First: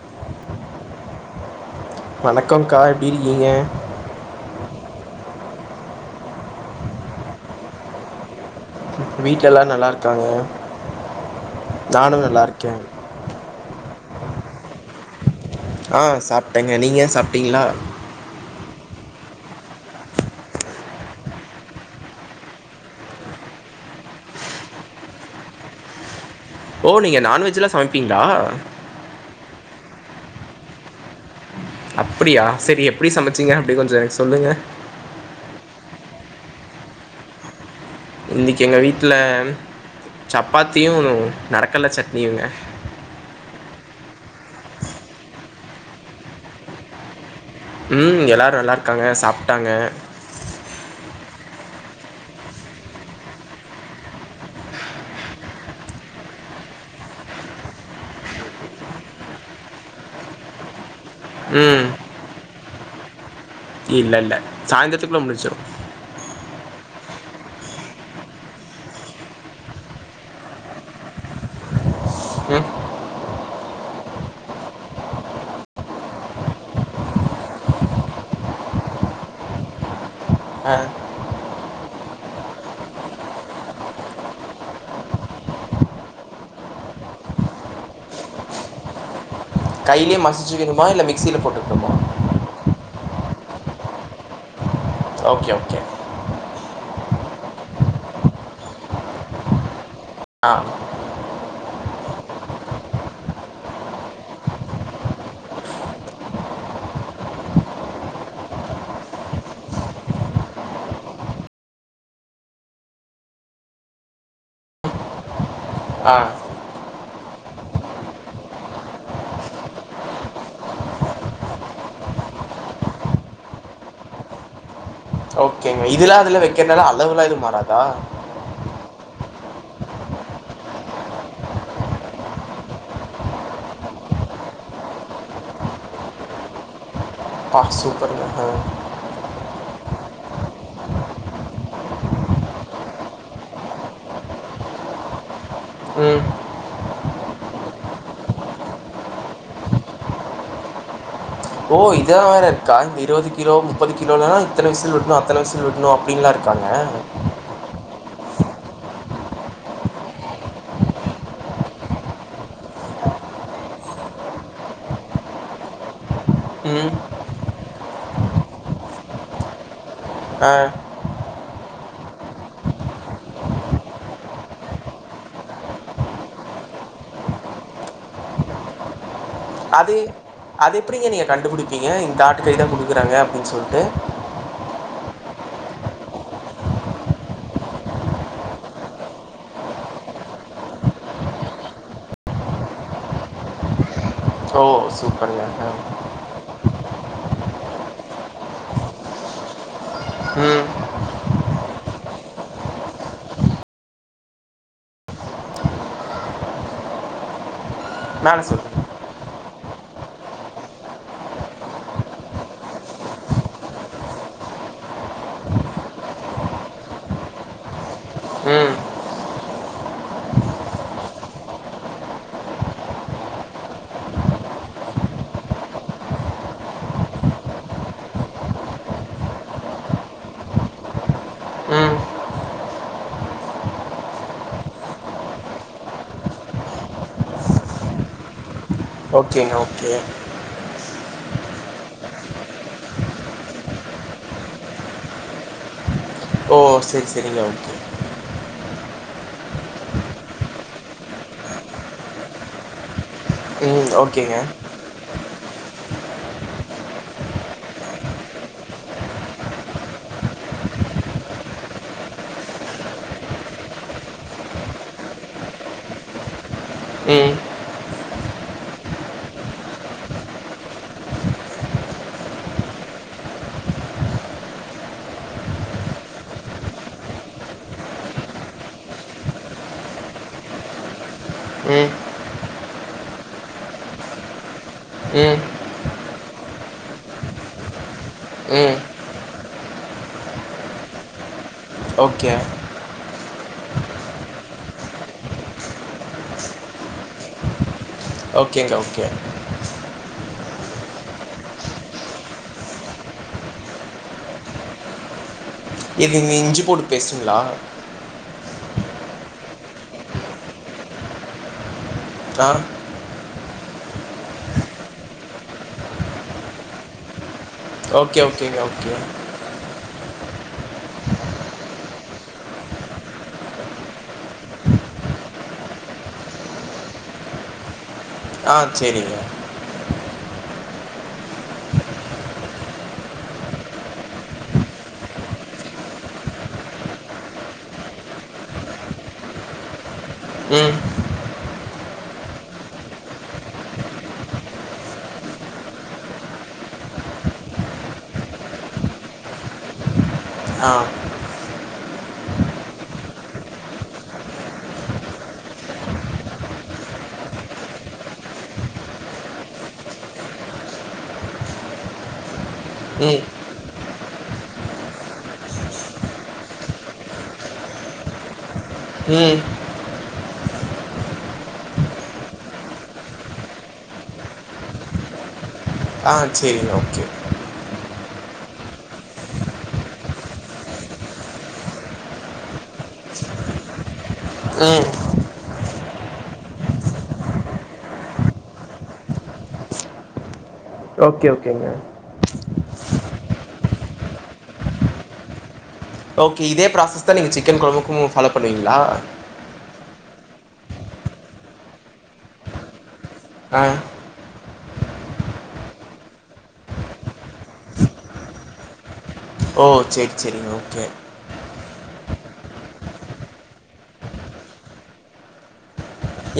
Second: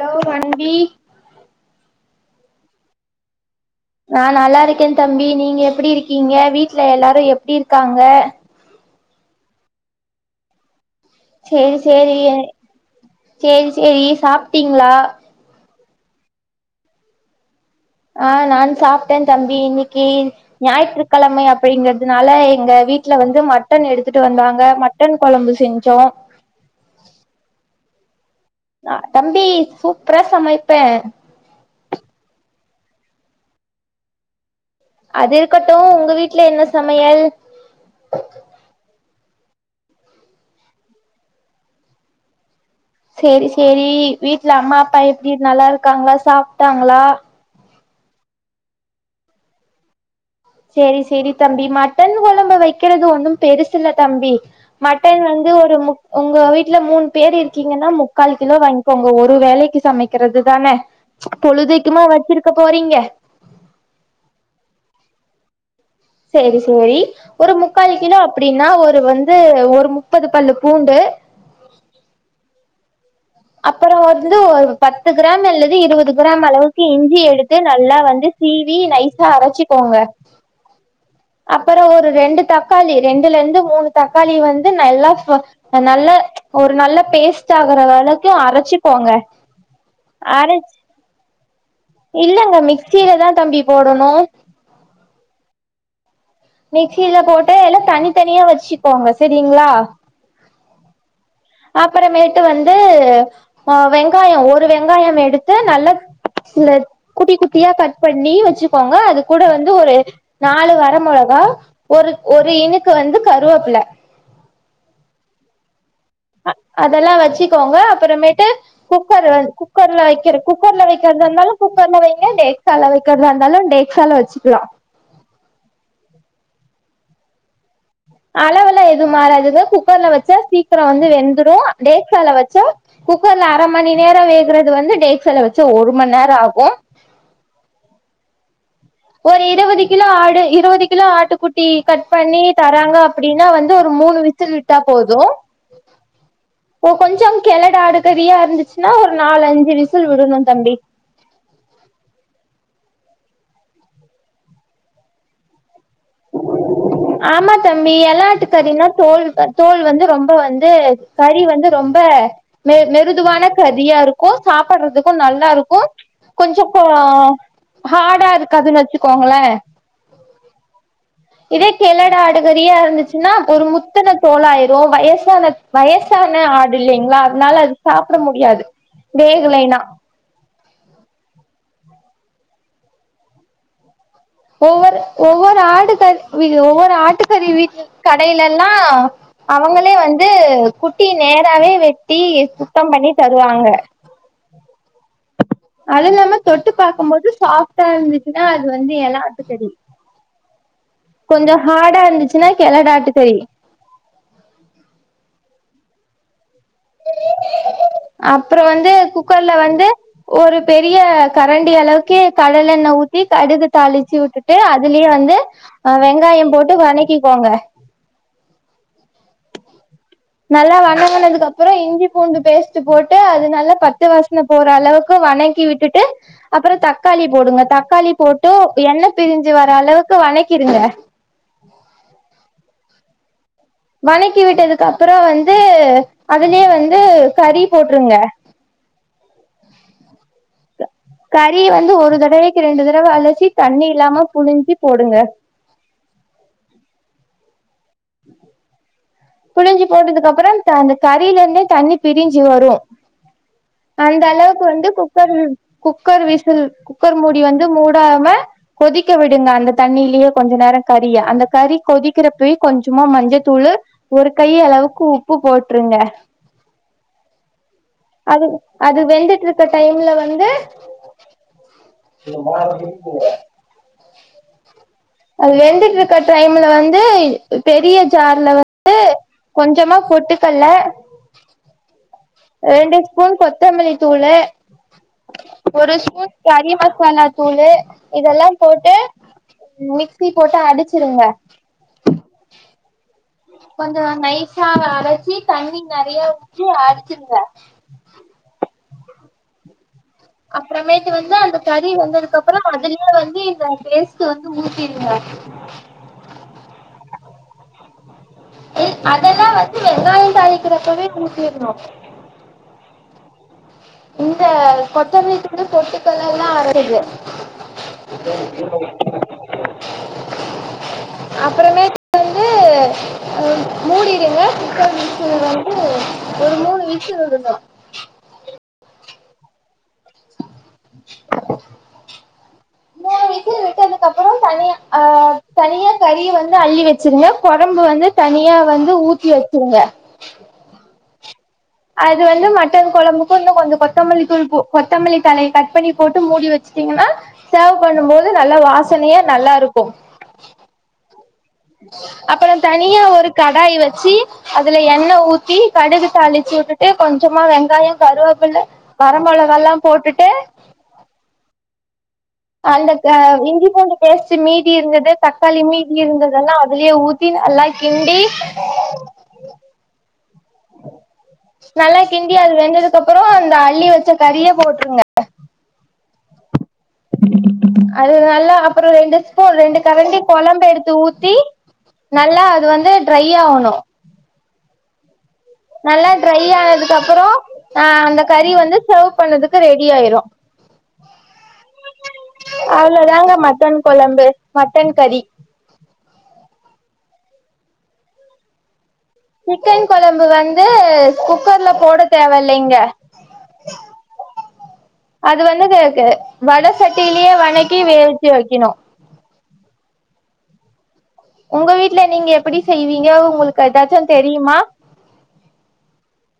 Hello Manvi வணக்கம்கா எப்டி இருக்கீங்க? நா நல்லாருக்கே தம்பி நீங்க எப்பிடி இருக்கீங்க? வீட்ல எல்லாரு எப்டி இருக்காங்க வீட்ல எல்லாரு நல்லாருக்காங்க சேரி சேரி எ சேரி சேரி சாப்டீங்ளா? ஆ சாப்டேங்க நீங்க சாப்டீங்களா? ஆ நான் சாப்டே தம்பி இன்னைக்கி ஞாயிற்றுக்கெணழமை அப்டிங்கிறதுனால எங்க வீட்ல வந்து மட்டன் எடுத்துட்டு வந்தாங்க மட்டன் கொழம்பு செஞ்சோ ஓ நீங்க நான்வெஜ்ஜலா சமப்பீங்ளா? அ தம்பி சூப்பரா சமைப்பே அப்புடியா செரி எப்டி சமச்சீங்க அப்டி கொஞ்ச எனக் சொல்லுங்க அது இருக்கட்டு உங்க வீட்ல என்ன சமையல்? இன்னக்கி எங்க வீட்ல சப்பாத்தியு நடக்கல்ல சட்னியுங்க சேரி சேரி வீட்ல அம்மா அப்பா எப்டி நல்லாருக்காங்ளா? சாப்டாங்ளா? ம் எல்லாரு நல்லாருக்காங்க சாப்டாங்க சேரி சேரி தம்பி மட்டன் கொழம்பு வக்கிறது ஒன்னும் பெருசுல்ல தம்பி மட்டன் வந்து ஒரு முக் உங்க வீட்ல மூணு பேர் இருக்கீங்கன்னா முக்கால் கிலோ வாங்க்கோங்க ஒரு வேலைக்கு சமைக்கிறது தானே பொழுதைக்குமா வச்சிருக்க போறீங் க இல்லெல்ல சாய்ந்திரத்துக்குள்ள முடிசுசுரு சேரி சேரி ஒரு முக்கால் கிலோ அப்டின்னா ஒரு வந்து ஒரு முப்பது பல்லு பூண்டு ம் அப்பற வந்து ஒரு பத்து கிராம் அல்லது இருவது கிராம் அளவுக்கு இஞ்சி எடுத்து நல்லா வந்து சீவி நைசா அரச்சிக்கோங்க ஆ அப்பற ஒரு ரெண்டு தக்காளி ரெண்டுலந்து மூணு தக்காளி வந்து நல்லா ப நல்லா ஒரு நல்ல பேஸ்ட்டாகுறத அள க்கு அரச்சுக்கோங்க கைலயே மசிச்சுக்கனுமா இல்ல மிக்ஸில போட்டு இல்லெங்க மிக்சிலதா தம்பி போடனு ஓகே ஓகே மிக்சில போட்டு எல்லா தனித்தனியா வச்சுக்கோங்க செரிங்ளா ஆ அப்புறமேட்டு வந்து ஆ வெங்காய ஒரு வெங்காயம் எடுத்து நல்லா ஸ்ல குட்டி குட்டியா கட் பண்ணி வச்சுக்கோங்க அது கூட வந்து ஒரு நாலு வர மொளகா ஒரு ஒரு இனுக்கு வந்து கருவப்புல ஆ தெல்லா வச்சுக்கோங்க அப்புறமேட்டு குக்கர் வ குக்கர்ல வக்கிற குக்கர்ல வக்கிறதாந்தாலு குக்கர்ல வைங்க டேக்சால வக்கிறதாந்தாலு டேக்சால வச்சுக்கலா ஓகேங்க இதுல அதுல வக்கிறனால அளவுலா எது மாறதா அளவுலா எது மாறாதுங்க குக்கர்ல வச்சா சீக்கிர வந்து வெந்துடு டேக்சால வச்சா குக்கர்ல அர மணி நேர வேகுறது வந்து டேக்சால வச்ச ஒரு மண் நேர ஆகு பா சூப்பருங்க ஆ ஒரு இருவது கிலோ ஆடு இருவது கிலோ ஆட்டுக்குட்டி கட் பண்ணி தராங்க அப்புடின்னா வந்து ஒரு மூணு விசில் விட்டா போது ம் ஓ கொஞ்சம் கெளடாடு கறியா இருந்துச்சுன்னா ஒரு நாலு அஞ்சு விசில் விடனு தம்பி ஓ இதா வேற இருக்கா இந்த இருவது கிலோ முப்பது கிலோலா இத்தன விசில் விட்னு அத்தன விசில் விட் னு அப்டின்லா இருக்காங்க வெல்லாட்டு கறினா தோல் தோல் வந்து ரொம்ப வந்து கறி வந்து ரொம்ப மெ மெருதுவான கறியா இருக்கு சாப்படுறதுக்கு நல்லா இருக்கு கொஞ்சோப்பா ம் ஹாடா இருக்காதுன்னு வெச்சுக்கோங்களே ஆ இதே கெளடு ஆடு கறியா இருந்துச்சுன்னா ஒரு முத்துன தோளாயிரு வயசான வயசான ஆடு இல்லைங்களா அதனால அது சாப்புட முடியாது வேகலைன்னா அது அது எப்டிங்க நீங்க கண்டுபுடிப் ப்பீங்க இந்த ஆட்டுக்கறிதா குடுக்குறாங்க அப்டின் சொல்ட்டு ஒவ்வொரு ஒவ்வொரு ஆடு கறி ஒவ்வொரு ஆட்டு கறி வீட்டு கடையில எல்லா அவங்களே வந்து குட்டிய நேராவே வெட்டி சுத்தம் பண்ணி தருவாங்க ஓ சூப்பருங்க ஆ அதில்லாம தொட்டு தொட்டுப்பாக்கும் போது சாஃப்டா இருந்துச்சுன்னா அது வந்து எல ஆட்டு கறி ம் கொஞ்சோ ஹாடா இருந்துச்சுன்னா கெளடாட்டு கறி மேல அப்புறோ சொல்லுங்க வந்து குக் குக்கர்ல வந்து ஒரு பெரிய கரண்டி அளவுக்கே கடலெண்ண ஊத்தி கடுகு தாளுச்சு விட்டுட்டு அதுலயே வந்து அ வெங்காயம் போட்டு வணக்கிக்கோங்க ம் நல்லா வணங்குனதுக்கு அப்புறோ இஞ்சி பூண்டு பேஸ்ட்டு போட்டு அது நல்லா பச்ச வாசன போற அளவுக்கு வணக்கி விட்டுட்டு அப்புறோ தக்காளி போடுங்க தக்காளி போட்டு எண்ண பிரிஞ்சு வர அளவுக்கு வணக்கிருங்க ம் வணக்கி விட்டதுக்கு அப்புறோ வந்து அதுலயே வந்து கறி போட்டுருங்க ஓகேங்க ஓகே கறி வந்து ஒரு தடவைக்கு ரெண்டு தடவ அழசி தண்ணி இல்லாம புழுஞ்சு போடுங்க ஓ சேரி சேரிங்க ஓ புழுஞ்சு போட்டதுக்கு அப்புறம் அந்த கறில இருந்தே தண்ணி பிரிஞ்சு வரு ம் அந்த ஓகேங்க அளவுக்கு வந்து குக்கர் குக்கர் விசில் குக்கர் மூடி வந்து மூடாம கொதிக்க விடுங்க அந்த தண்ணிலியே கொஞ்ச நேரோங் கறிய அந்த கறி கொதிக்கிறப்பய் கொஞ்சமா மஞ்சத்தூளு ஒரு கை அளவுக்கு உப்பு போட்டுருங்க ம் அது அது வெந்துட்டுருக்க டைம்ல வந்து அது வெந்துட்டு இருக்க டைம்ல வந்து பெரிய ஜார்ல வந்து கொஞ்சமா பொட்டுக்கல்ல ம் ரெண்டு ஸ்பூன் கொத்தமல்லி தூளு ம் ஒரு ஸ்பூன் கறி மசாலா தூளு இதெல்லாம் ம் போட்டு மிக்சி போட்டு அடுச்சுருங்க ஓகே கொஞ்சோ நைசா அரைச்சி தண்ணி நறையா வுச்சு அரச்சுருந்த ஓகேங்கா ஓகே அப்புறமேட்டு வந்து அந்த கறி வெந்ததுக்குப்புறம் அதுலயே வந்து இந்த பேஸ்ட்டு வந்து ஊத்திருங்க எது இந்த இஞ்சி பூண்டு பேஸ்ட்டுங்களா இல் அதெல்லா வந்து வெங்காயம் தாளிக்கிறப்பவே கூட்டிர்னு த்தா இந்த கொத்தமல்லி தூளு பொட்டுக்கல்ல எல்லா அரைது ஓகே ஓகேங்க ஓகே அப்புறமே வந்து மூடிடுங்க சிக்கம் விசுல் வந்து ஒரு மூணு விசுல் உடுங்க ஆ சேரிங்க [inaudible] னு விசில் விட்டதுக்குப்புறம் தனியா ஆ தனியா கறிய வந்து அள்ளி வெச்சுருங்க கொழம்பு வந்து தனியா வந்து ஊத்தி வெச்சுருங்க ம் அது வந்து மட்டன் கொழம்புக்கு இன்னு கொஞ்சோ கொத்தமல்லி தூள்க்கு கொத்தமல்லி தலைய கட் பண்ணி போட்டு மூடி வெச்சுட்டீங்கன்னா சோவ் பண்ணும் போது நல்லா வாசனையா நல்லா இருக்கும் ஆ அப்றோ தனியா ஒரு கடாய் வச்சு அதுல எண்ணெய ஊத்தி கடுகு தாளிச்சு விட்டுட்டு கொஞ்சமா வெங்காயம் கருவேப்பில்ல வர மொளாக எல்லா போட்டுட்டு அந்த அ ம் இஞ்சி பூண்டு பேஸ்ட் மீதி இருந்தது தக்காளி மீதி இருந்ததுல்லா அதுலயே ஊத்தி நல்லா கிண்டி ம் நல்லா கிண்டி அது வெந்ததுக்கு அப்றோ அந்த அள்ளி வச்ச கறிய போட்ருங்க ஆ செரிங்கோ கே அது நல்லா அப்றோ ரெண்டு ஸ்பூன் ரெண்டு கரண்டி குழம்பு எடுத்து ஊத்தி நல்லா அது வந்து ட்ரை ஆகணும் ம் நல்லா ட்ரை ஆனதுக்கு அப்றோ அ அந்த கறி வந்து சேர்வ் பண்ணதுக்கு ரெடி ஆயிரும் ஓகே ஓகேங்க அவ்ளோதாங்க மட்டன் குழம்பு மட்டன் கறி ஓகே இதே ப்ராசஸ் தா நீங்க சிக்கன் குழம்புக்கும் ஃபாலோ பண்ணுவீங்களா சிக்கன் கொழம்பு வந்து குக்கர்ல போட தேவ இல்லங்க ஆ அது வந்து க்கு வட சட்டிலயே வணக்கி வேக வைக்கணும் ஓ செரி செரிங்க ஓகே உங்க வீட்ல நீங்க எப்டி செய்வீங்கோ உங்களுக்கு ஏதாச்சும் தெரியுமா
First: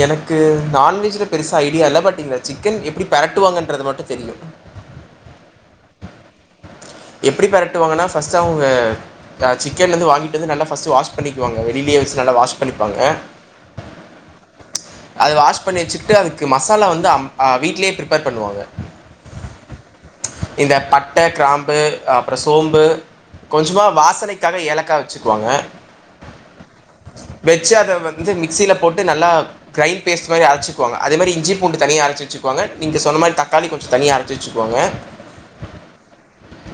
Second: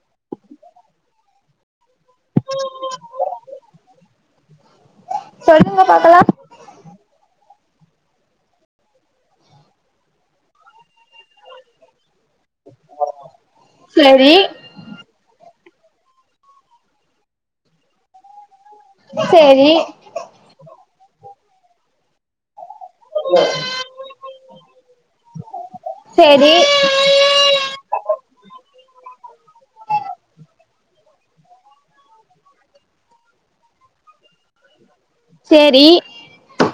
எனக்கு நான்வெஜ்ல பெருசா ஐடியா இல்ல பட் ங்க சிக்கன் எப்டி பிரட்டுவாங்கன்றது மட்டும் தெரியும் சொல்லுங்க பாக்கலா எப்டி பெரட்டுவாங்கன்னா ஃபஸ்ட் அவுங்க சிக்கன் வந்து வாங்கிட்டு வந்து நல்லா வாஷ் பண்ணிக்குவாங்க வெளிலயே வச்சு நல்லா வாஷ் பண்ணிப்பாங்க செரி அது வாஷ் பண்ணி வச்சுட்டு அதுக்கு மசாலா வந்து அம் வீட்லயே பிரிபர் பண்ணுவாங்க செரி இந்த பட்டை கிராம்பு அப்ரோ சோம்பு கொஞ்சமா வாசனைக்காக ஏலக்கா வச்சுக்குவாங்க ரி வெச்சு அத வந்து மிக்சியில போட்டு நல்லா கிரைண்ட் பேஸ்ட் மாரி அரைச்சுக்குவாங்க அதே மாரி இஞ்சி பூண்டு தனிய அரைச்சி வச்சுக்குவங்க நீங்க சொன்ன மாரி தக்காளி கொஞ்சம் தனிய அரைச்சி வச்சுக்கு வாங்க சேரி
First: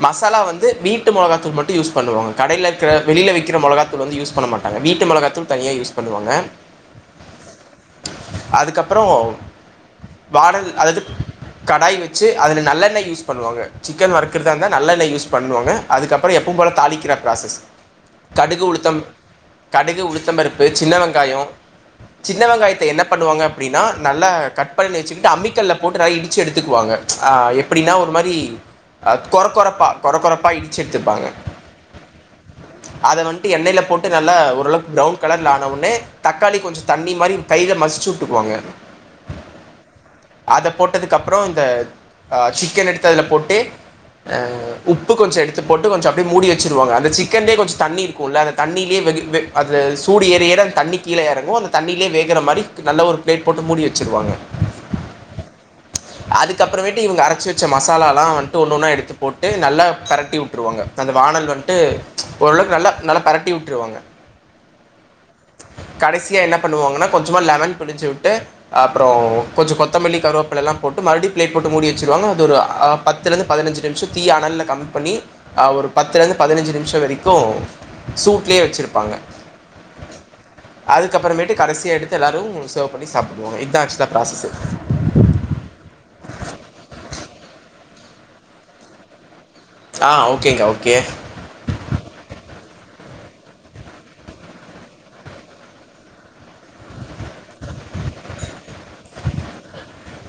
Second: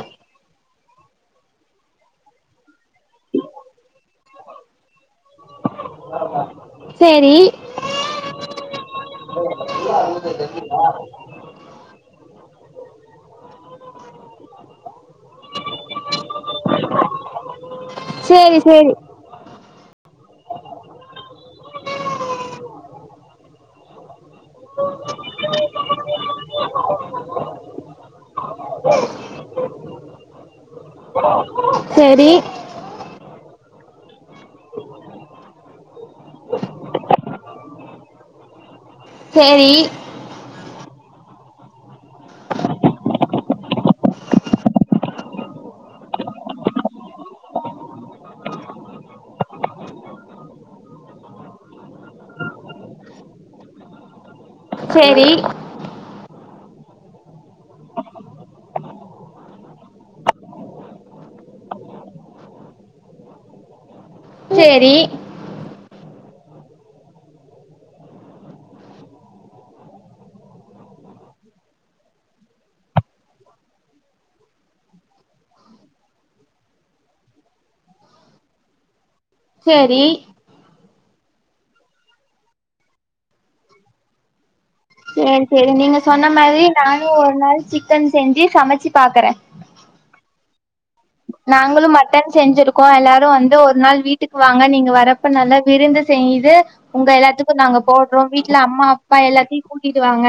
மசாலா வந்து வீட்டு மொளகாத்தூள் மட்டும் யூஸ் பண்ணுவாங்க கடைல ர வெளியில விக்கிற மொளகாதூள் வந்து யூஸ் பண்ண மாட் பல வி ட்டு மொளகாதூள் தனியா யூஸ் பண்ணுவாங்க சேரி அதுக்கப்றோ வாடகு அது கடாய் வச்சு அதுல நல்ல யூஸ் பண்ணுவாங்க சிக்கன் வருக்கறத இருந்தா நல்லெண்ணெய் யூஸ் பண்ணுவாங்க அதுக்கப்றோ அப்றோ எப்போவும் போல தாளிக்கிற ப்ராசஸ் சேரி கடுகு சேரி உளுத்தம் கடுகு உளுத்தம் பருப்பு சின்ன வெங்காயோ சின்ன வெங்காயத்த என்ன பண்ணுவாங்க அப்பிடின்னா நல்லா கட் பண்ணி வெச்சிக்கிட்டு அம்மி கல்லுல போட்டு நல்லா இடிச்சு எடுத்துக்குவாங்க. ஆ எப்பிடினா ஒரு மாரி ஆ கொரகொரப்பா கொரகொரப்பா இடிச்சு எடுத்துப்பாங்க. சேரி அத வந்ட்டு எண்ணைல போட்டு நல்லா ஓரளவுக்கு பிரவுன் கலர்ல ஆன உட்னே தக்காளி கொஞ்சோ தண்ணி மாரி கைல மசி ச்சு விட்டுக்குவாங்க சேரி அத போட்டதுக்கப்புறோ இந்த ஆ சிக்கன் எடுத்து அதுல போட் டு ஆ உப்பு கொஞ்ச எடுத்து போட்டு கொஞ்ச அப்டியே மூடி வெச்சுருவாங்க. அந்த சிக்கன்லயே கொஞ்ச தண்ணி இருக்குல்ல அந்த தண்ணிலயே வெது வெ அது சூடு ஏற ஏற அந்த தண்ணி கீழ எறங்கு அந்த தண்ணிலயே வேகற மாரி க்கு நல்ல ஒரு பிளேட் போட்டு மூடி வெச்சுருவாங்க சேரி அதுக்கப்புறமேட்டு இவங்க அரைச்சு வச்ச மசாலா எல்லா வந்ட்டு ஒண்ணு ஒண்ணா எடுத்து போட்டு நல்லா பெரட்டி விட்ருவாங்க அந்த வாணல் வந்ட்டு ஓரளவுக்கு நல்லா நல்லா பெரட்டி விட்ருவாங்க சேரி கடைசியா என்ன பண்ணுவாங்கன்னா கொஞ்சமா லெமன் புழிஞ்சு விட்டு அப்றோ கொஞ்சோ கொத்தமல்லி கருவேப்பிலெல்லா போட்டு மறுபடி பிளேட் போட்டு மூடி வெச்சிருவாங்க அது ஒரு ஆ பத்துலிர்ந்து பதனஞ்சு நிமிஷோ தீய அனல்ல கம்மி பண்ணி ஆ ஒரு பத்துலேர்ந்து பதனஞ்சு நிமிஷோ வரைக்கு சூட்லயே வெச்சிருப்பாங்க செரி க்கப்பறமேட்டு கடைசியா எடுத்து எல்லாரு சர்வ் பண்ணி சாப்ட்டுக்குவாங்க இதா ஆக்சுவலா ப்ராசஸு சேரி சேரி நீங்க சொன்ன மாரி நானு ஒரு நாள் சிக்கன் செஞ்சு சமைச்சு பாக்கறே ஆ ஓகேங்க்கா ஓகே நாங்களு மட்டன் செஞ்சிருக்கோ எல்லாரு வந்து ஒரு நாள் வீட்டுக்கு வாங்க நீங்க வரப்ப நல்லா விருந்து செய்து உங்க எல்லாத்துக்கு நாங்க போடுறோ வீட்ல அம்மா அப்பா எல்லாத்தையு கூட்டிட்டு வாங்க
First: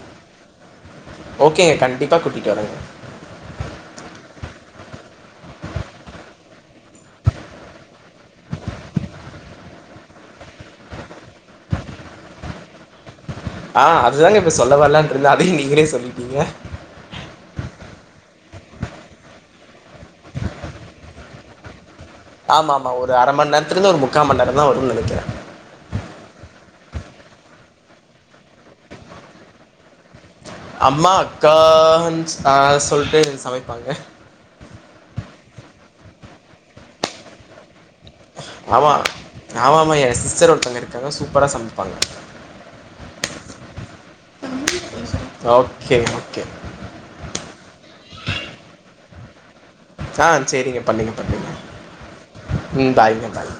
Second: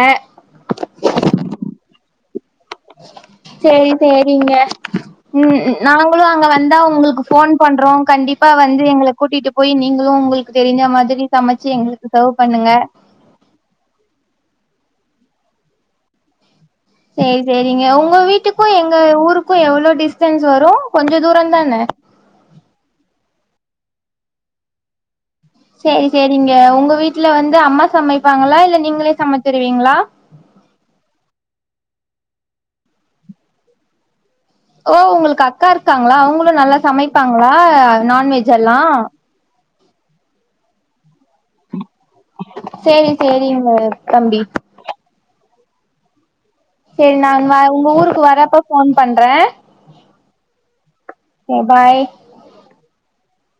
ஓகேங்க கண்டிப்பா கூட்டி சேரி சேரிங்க ம் ம் நாங்களு அங்க வந்தா உங்களுக்கு ஃபோன் பண்றோ கண்டிப்பா வந்து எங்கள கூட்டிட்டு போயி நீங்களு உங்களுக்கு தெரிஞ்ச மாதிரி சமைச்சு எங்களுக்கு சர்வ் பண்ணுங்க. ஆ அதுதாங்க இப்ப சொல்ல வரலான்னு இருந்த அதையு நீங்களே சொல்லிட்டீங்க சேரி சேரிங்க உங்க வீட்டுக்கு எங்க ஊருக்கு எவ்ளோ டிஸ்டன்ஸ் வரு கொஞ்ச தூரந்தான ஆமா ஆமா ஒரு அர மணி நேரத்துல இருந்து ஒரு முக்கா மணி நேரந்தா வருன்னு நெனைக்கிறே சேரி சேருங்க உங்க வீட்ல வந்து அம்மா சமைப்பாங்களா இல்ல நீங்களே சமைச்சிருவீங்களா அம்மா அக்கா எந்ச் ஆ சொல்ட்டு சமைப்பாங்க ஓ உங்களுக்கு அக்கா இருக்காங்களா அவங்களு நல்லா சமைப்பாங்களா நான்வெஜ் எல்லா ஆமா ஆமா என் சிஸ்டர் ஒருத்தங்க இருக்காங்க சூப்பரா சமை சேரி சேரிங்க தம்பி ஓகே ஓகே சேரி நான் வ உங்க ஊருக்கு வரப்ப ஃபோன் பண்றே ஆ சேரிங்க பண்ணுங்க பண்ணுங்க ஓகே பாய் ம் பாய்ங்க பாய்